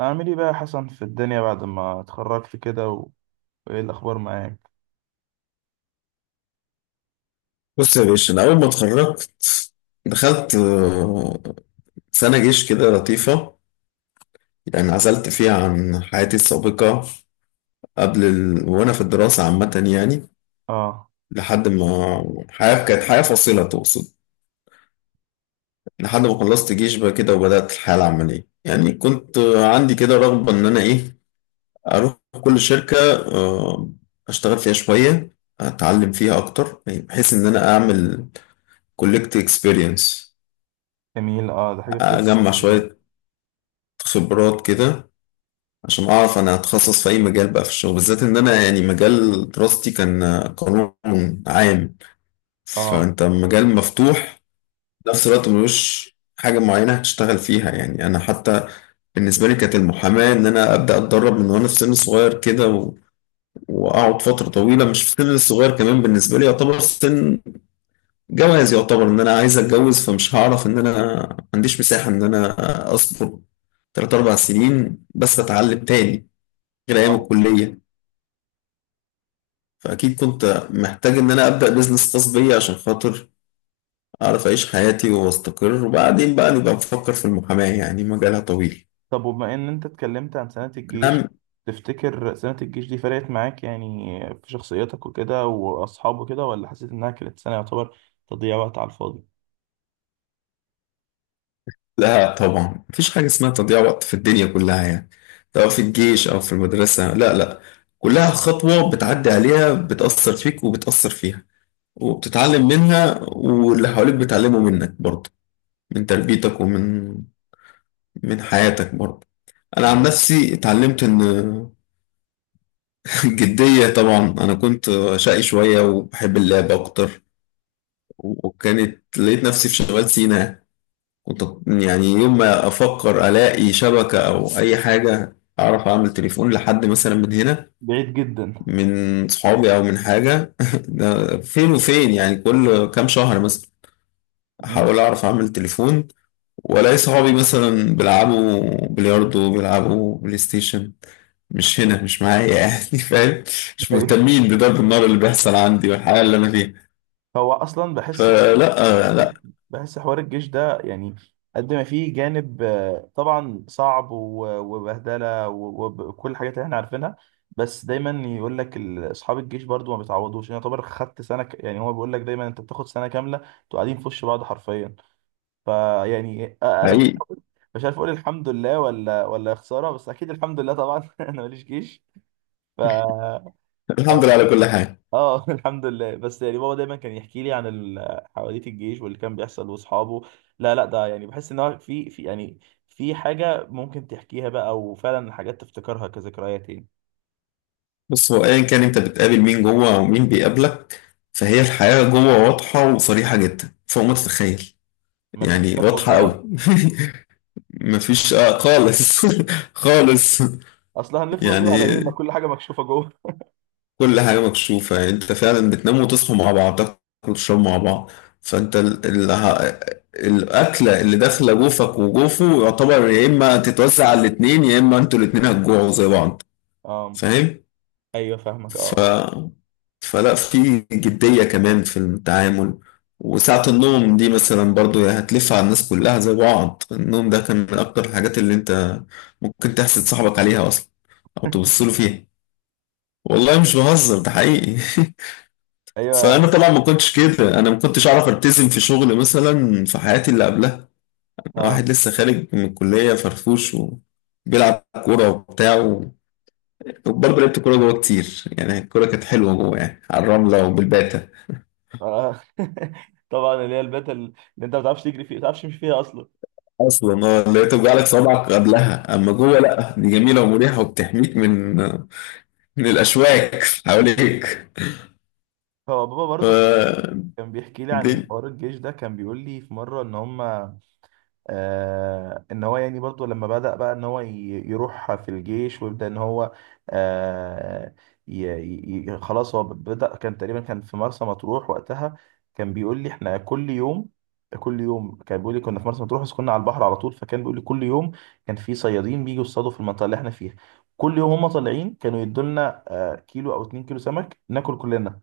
أعمل إيه بقى يا حسن في الدنيا بعد ما اتخرجت كده وإيه الأخبار معاك؟ بص يا باشا، أنا أول ما اتخرجت دخلت سنة جيش كده لطيفة. يعني عزلت فيها عن حياتي السابقة قبل وأنا في الدراسة عامة يعني آه. لحد ما حياة كانت حياة فاصلة تقصد. لحد ما خلصت جيش بقى كده وبدأت الحياة العملية يعني كنت عندي كده رغبة إن أنا إيه أروح كل شركة آه، أشتغل فيها شوية أتعلم فيها أكتر، يعني بحيث إن أنا أعمل كولكت إكسبيرينس جميل، ده حاجة كويسة أجمع جداً. شوية خبرات كده عشان اعرف انا هتخصص في اي مجال بقى في الشغل، بالذات ان انا يعني مجال دراستي كان قانون عام. آه، فانت مجال مفتوح في نفس الوقت ملوش حاجة معينة هتشتغل فيها، يعني انا حتى بالنسبة لي كانت المحاماة ان انا ابدا اتدرب من وانا في سن صغير كده واقعد فترة طويلة. مش في سن صغير كمان، بالنسبة لي يعتبر سن جواز، يعتبر ان انا عايز اتجوز فمش هعرف ان انا ما عنديش مساحة ان انا اصبر تلات أربع سنين بس أتعلم تاني غير أيام آه، الكلية. فأكيد كنت محتاج إن أنا أبدأ بيزنس خاص بيا عشان خاطر أعرف أعيش حياتي وأستقر، وبعدين بقى نبقى نفكر في المحاماة يعني مجالها طويل طب وبما إن أنت اتكلمت عن سنة الجيش، كلام. تفتكر سنة الجيش دي فرقت معاك يعني في شخصيتك وكده وأصحابه كده، ولا حسيت إنها كانت سنة يعتبر تضييع وقت على الفاضي؟ لا طبعا، مفيش حاجة اسمها تضييع وقت في الدنيا كلها يعني، سواء في الجيش أو في المدرسة. لا لا، كلها خطوة بتعدي عليها بتأثر فيك وبتأثر فيها وبتتعلم منها، واللي حواليك بيتعلموا منك برضه، من تربيتك ومن حياتك برضه. أنا عن نفسي اتعلمت إن الجدية طبعا. أنا كنت شقي شوية وبحب اللعب أكتر، وكانت لقيت نفسي في شمال سيناء. كنت يعني يوم ما أفكر ألاقي شبكة أو أي حاجة أعرف أعمل تليفون لحد مثلا من هنا، بعيد جدا. من صحابي أو من حاجة ده فين وفين، يعني كل كام شهر مثلا مم. أحاول أعرف أعمل تليفون، وألاقي صحابي مثلا بيلعبوا بلياردو بيلعبوا بلاي ستيشن مش هنا مش معايا يعني فاهم؟ مش أيوه. مهتمين بضرب النار اللي بيحصل عندي والحياة اللي أنا فيها. هو أصلا بحس فلا لا. بحس حوار الجيش ده يعني قد ما فيه جانب، طبعا صعب، وبهدله، وكل الحاجات اللي احنا عارفينها. بس دايما يقول لك اصحاب الجيش برضو ما بيتعوضوش، يعني يعتبر خدت سنه يعني هو بيقول لك دايما انت بتاخد سنه كامله، انتوا قاعدين في وش بعض حرفيا. فيعني، انا مش حقيقي. عارف مش عارف اقول الحمد لله ولا يا خساره، بس اكيد الحمد لله طبعا. انا ماليش جيش ف الحمد لله على كل حاجة. اه. الحمد لله، بس يعني بابا دايما كان يحكي لي عن حواديت الجيش واللي كان بيحصل واصحابه. لا، لا، ده يعني بحس ان هو في يعني في حاجه ممكن تحكيها بقى، وفعلا حاجات تفتكرها كذكريات يعني. بص، هو أيا كان أنت بتقابل مين جوه ومين بيقابلك، فهي الحياة جوه واضحة وصريحة جدا فوق ما تتخيل. مفيش يعني لف واضحة ودوران، أوي مفيش خالص خالص. اصلا هنلف يعني وندور على ايه؟ ما كل حاجه مكشوفه جوه. كل حاجة مكشوفة، يعني انت فعلا بتنام وتصحوا مع بعض، تاكلوا وتشربوا مع بعض. فانت الأكلة اللي داخلة جوفك وجوفه يعتبر يا إما تتوزع على الاتنين يا إما انتوا الاتنين هتجوعوا زي بعض. اه. فاهم؟ ايوه، فاهمك. ف... اه. فلا، في جدية كمان في التعامل. وساعة النوم دي مثلا برضو هتلف على الناس كلها زي بعض، النوم ده كان من أكتر الحاجات اللي انت ممكن تحسد صاحبك عليها أصلا أو تبص له فيها. والله مش بهزر، ده حقيقي فانا ايوه. طبعا ما كنتش كده، انا ما كنتش اعرف التزم في شغل مثلا في حياتي اللي قبلها. انا اه. واحد لسه خارج من الكليه فرفوش وبيلعب كوره وبتاع وبرضه لعبت كوره جوه كتير، يعني الكوره كانت حلوه جوه يعني، على الرمله وبالباته. آه. طبعا اللي هي البيت اللي انت ما بتعرفش تجري فيه، ما بتعرفش تمشي فيها اصلا. اصلا اللي هي توجع لك صوابعك قبلها، اما جوه لا، دي جميله ومريحه وبتحميك من الاشواك حواليك. هو بابا ف برضو كان بيحكي لي عن حوار الجيش ده، كان بيقول لي في مره ان هم، ان هو يعني برضو لما بدأ بقى ان هو يروح في الجيش ويبدأ ان هو، آه خلاص هو بدأ، كان تقريبا كان في مرسى مطروح وقتها. كان بيقول لي احنا كل يوم، كل يوم كان بيقول لي كنا في مرسى مطروح، بس كنا على البحر على طول، فكان بيقول لي كل يوم كان في صيادين بيجوا يصطادوا في المنطقة اللي احنا فيها، كل يوم هم طالعين كانوا يدولنا كيلو او اتنين كيلو سمك ناكل كلنا.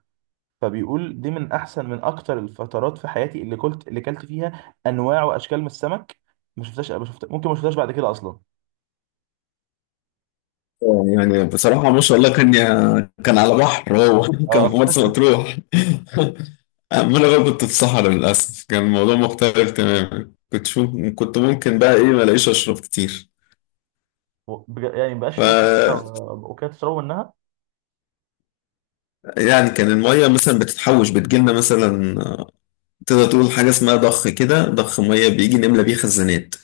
فبيقول دي من احسن، من اكتر الفترات في حياتي اللي كلت فيها انواع واشكال من السمك ما شفتهاش، ما شفت، ممكن ما شفتهاش بعد كده اصلا. يعني بصراحة ما شاء الله، كان كان على بحر هو كان في اه. مرسى مطروح أما أنا بقى كنت في صحراء للأسف، كان الموضوع مختلف تماما. كنت شو كنت ممكن بقى إيه، ما ألاقيش أشرب كتير. يعني ما بقاش ف في اوكيات تشربوا منها. يعني كان المية مثلا بتتحوش، بتجيلنا مثلا تقدر تقول حاجة اسمها ضخ كده، ضخ مية بيجي نملى بيه خزانات،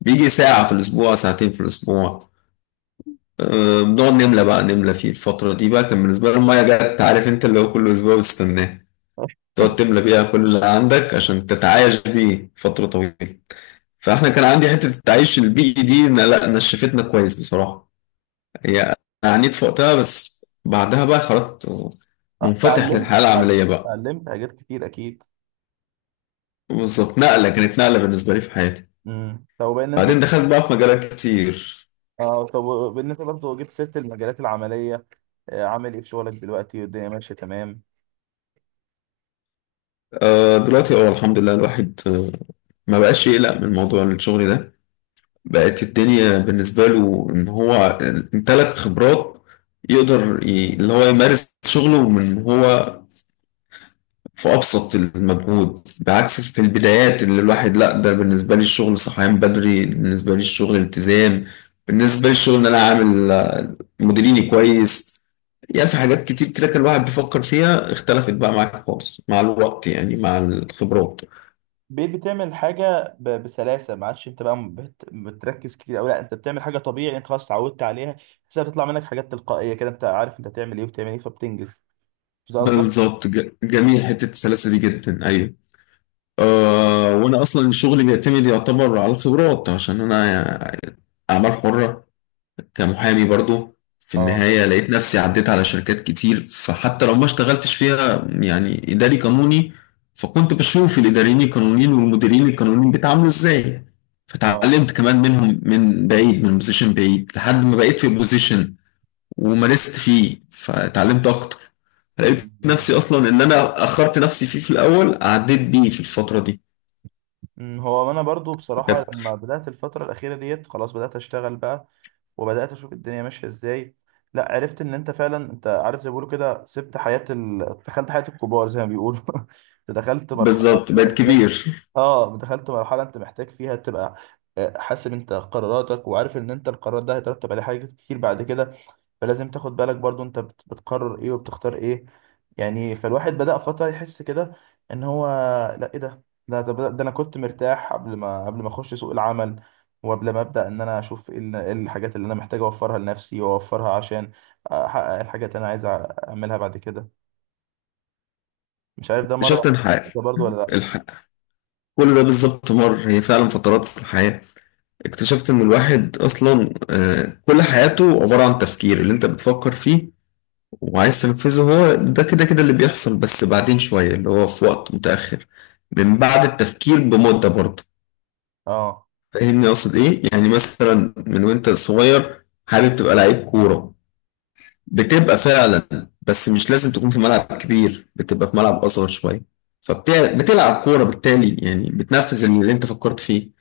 بيجي ساعة في الأسبوع ساعتين في الأسبوع. بنقعد نملى بقى، نملى فيه الفترة دي بقى. كان بالنسبة لي المية جت عارف أنت، اللي هو كل أسبوع بستناه آه، تقعد تملى بيها كل اللي عندك عشان تتعايش بيه فترة طويلة. فاحنا كان عندي حتة التعايش البيئي دي لا نشفتنا كويس بصراحة هي، أنا عانيت في وقتها بس بعدها بقى خرجت منفتح اتعلمت، للحياة العملية بقى. حاجات كتير اكيد. بالظبط، نقلة كانت نقلة بالنسبة لي في حياتي. طب بما ان انت، بعدين دخلت بقى في مجالات كتير. اه طب بالنسبه برضه جبت سيره المجالات العمليه، عامل ايه في شغلك دلوقتي والدنيا ماشيه تمام؟ دلوقتي الحمد لله الواحد ما بقاش يقلق من موضوع الشغل ده. بقت الدنيا بالنسبة له إن هو امتلك خبرات يقدر اللي هو يمارس شغله من هو في أبسط المجهود، بعكس في البدايات اللي الواحد لأ. ده بالنسبة لي الشغل صحيان بدري، بالنسبة لي الشغل التزام، بالنسبة لي الشغل إن أنا عامل مديريني كويس. يعني في حاجات كتير كده كان الواحد بيفكر فيها اختلفت بقى معاك خالص مع الوقت، يعني مع الخبرات. بقيت بتعمل حاجة بسلاسة، ما عادش انت بقى بتركز كتير أوي. لا انت بتعمل حاجة طبيعي، انت خلاص اتعودت عليها، بس بتطلع منك حاجات تلقائية كده. انت عارف انت هتعمل ايه وبتعمل ايه فبتنجز. مش ده قصدك؟ بالظبط، جميل حتة السلاسة دي جدا، أيوه. آه، وانا اصلا شغلي بيعتمد يعتبر على الخبرات عشان انا اعمال حرة كمحامي برضو. في اه. النهاية لقيت نفسي عديت على شركات كتير، فحتى لو ما اشتغلتش فيها يعني اداري قانوني، فكنت بشوف الاداريين القانونيين والمديرين القانونيين بيتعاملوا ازاي. اه، فتعلمت كمان منهم من بعيد، من بوزيشن بعيد، لحد ما بقيت في بوزيشن ومارست فيه فتعلمت اكتر. جميل، لقيت جميل نفسي ده. اصلا ان انا اخرت نفسي فيه، في الاول عديت بيه في الفترة دي هو انا برضو بصراحة فكانت لما بدأت الفترة الأخيرة ديت، خلاص بدأت اشتغل بقى، وبدأت اشوف الدنيا ماشية ازاي. لا، عرفت ان انت فعلا، انت عارف زي ما بيقولوا كده سبت حياة دخلت حياة الكبار زي ما بيقولوا. أنت دخلت مرحلة. بالظبط، بقت كبير. اه، دخلت مرحله انت محتاج فيها تبقى، حاسب انت قراراتك، وعارف ان انت القرار ده هيترتب عليه حاجات كتير بعد كده، فلازم تاخد بالك برضو انت بتقرر ايه وبتختار ايه، يعني. فالواحد بدأ فتره يحس كده ان هو، لا ايه ده، ده طب ده انا كنت مرتاح قبل ما اخش سوق العمل، وقبل ما ابدا ان انا اشوف ايه إيه الحاجات اللي انا محتاج اوفرها لنفسي واوفرها عشان احقق الحاجات اللي انا عايز اعملها بعد كده. مش عارف، ده مره، اكتشفت الحياة، ده برضو ولا لا. الحياة كل ده بالظبط مر. هي فعلا فترات في الحياة، اكتشفت ان الواحد اصلا كل حياته عبارة عن تفكير اللي انت بتفكر فيه وعايز تنفذه. هو ده كده كده اللي بيحصل، بس بعدين شوية اللي هو في وقت متأخر، من بعد التفكير بمدة برضه. اه. فاهمني اقصد ايه؟ يعني مثلا من وانت صغير حابب تبقى لعيب كورة بتبقى فعلا، بس مش لازم تكون في ملعب كبير، بتبقى في ملعب أصغر شوية فبتلعب كورة، بالتالي يعني بتنفذ اللي انت فكرت فيه.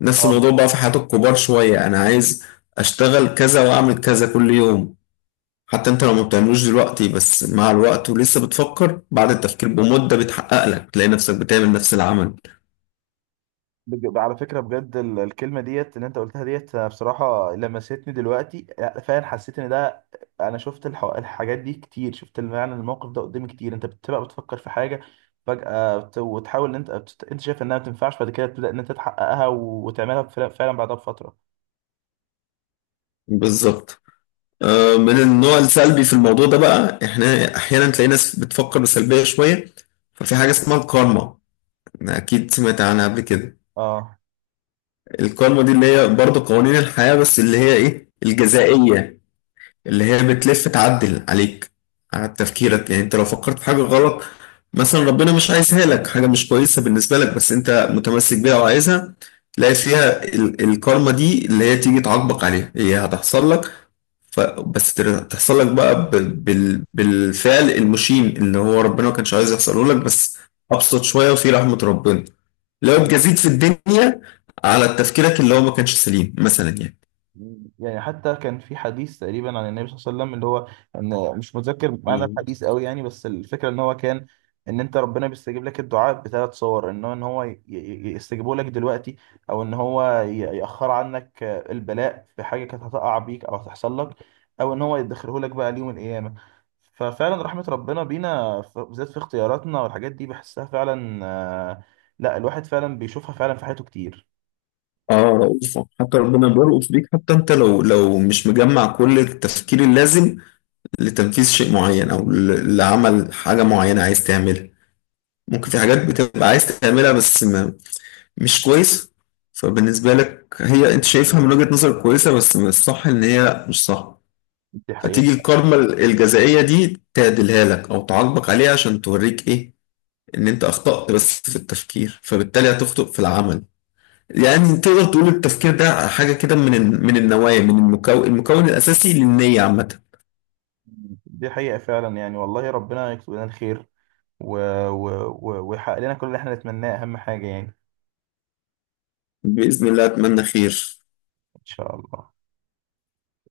نفس اه، الموضوع بقى في حياة الكبار شوية، أنا عايز أشتغل كذا وأعمل كذا كل يوم. حتى أنت لو ما بتعملوش دلوقتي بس مع الوقت ولسه بتفكر، بعد التفكير بمدة بتحقق لك تلاقي نفسك بتعمل نفس العمل. على فكرة بجد الكلمة ديت اللي انت قلتها ديت، أنا بصراحة لمستني دلوقتي، لا، فعلا حسيت ان ده، انا شفت الحاجات دي كتير، شفت يعني الموقف ده قدامي كتير. انت بتبقى بتفكر في حاجة فجأة، وتحاول ان انت، انت شايف انها ما بتنفعش، بعد كده تبدأ ان انت تحققها وتعملها فعلا، فعلا بعدها بفترة. بالظبط. من النوع السلبي في الموضوع ده بقى، إحنا أحيانا تلاقي ناس بتفكر بسلبية شوية، ففي حاجة اسمها الكارما أكيد سمعت عنها قبل كده. اه، القانون دي اللي هي برضه قوانين الحياة، بس اللي هي إيه الجزائية اللي هي بتلف تعدل عليك على تفكيرك. يعني أنت لو فكرت في حاجة غلط، مثلا ربنا مش عايزها لك، حاجة مش كويسة بالنسبة لك، بس أنت متمسك بيها وعايزها، تلاقي فيها الكارما دي اللي هي تيجي تعاقبك عليها، هي هتحصل لك. بس تحصل لك بقى بالفعل المشين اللي هو ربنا ما كانش عايز يحصله لك، بس أبسط شوية وفي رحمة ربنا لو اتجازيت في الدنيا على تفكيرك اللي هو ما كانش سليم مثلا يعني. يعني حتى كان في حديث تقريبا عن النبي صلى الله عليه وسلم اللي هو، ان مش متذكر معنى الحديث قوي يعني، بس الفكره ان هو كان، ان انت ربنا بيستجيب لك الدعاء بثلاث صور، ان هو يستجيبه لك دلوقتي، او ان هو ياخر عنك البلاء في حاجه كانت هتقع بيك او هتحصل لك، او ان هو يدخره لك بقى ليوم القيامه. ففعلا رحمه ربنا بينا، بالذات في اختياراتنا والحاجات دي بحسها فعلا. آه، لا الواحد فعلا بيشوفها فعلا في حياته كتير. اه رؤوفة، حتى ربنا بيرؤوف بيك. حتى انت لو مش مجمع كل التفكير اللازم لتنفيذ شيء معين، او لعمل حاجة معينة عايز تعملها، ممكن في حاجات بتبقى عايز تعملها بس ما مش كويس. فبالنسبة لك هي انت شايفها من وجهة نظر كويسة، بس من الصح ان هي مش صح. دي حقيقه. فتيجي الكارما الجزائية دي تعدلها لك او تعاقبك عليها عشان توريك ايه، ان انت اخطأت بس في التفكير، فبالتالي هتخطئ في العمل. يعني تقدر تقول التفكير ده حاجة كده من النوايا، من المكون المكون الأساسي للنية عامة. دي حقيقة فعلا، يعني والله ربنا يكتب لنا الخير و... و... ويحقق لنا كل اللي احنا نتمناه، أهم حاجة يعني. بإذن الله أتمنى خير. إن شاء الله.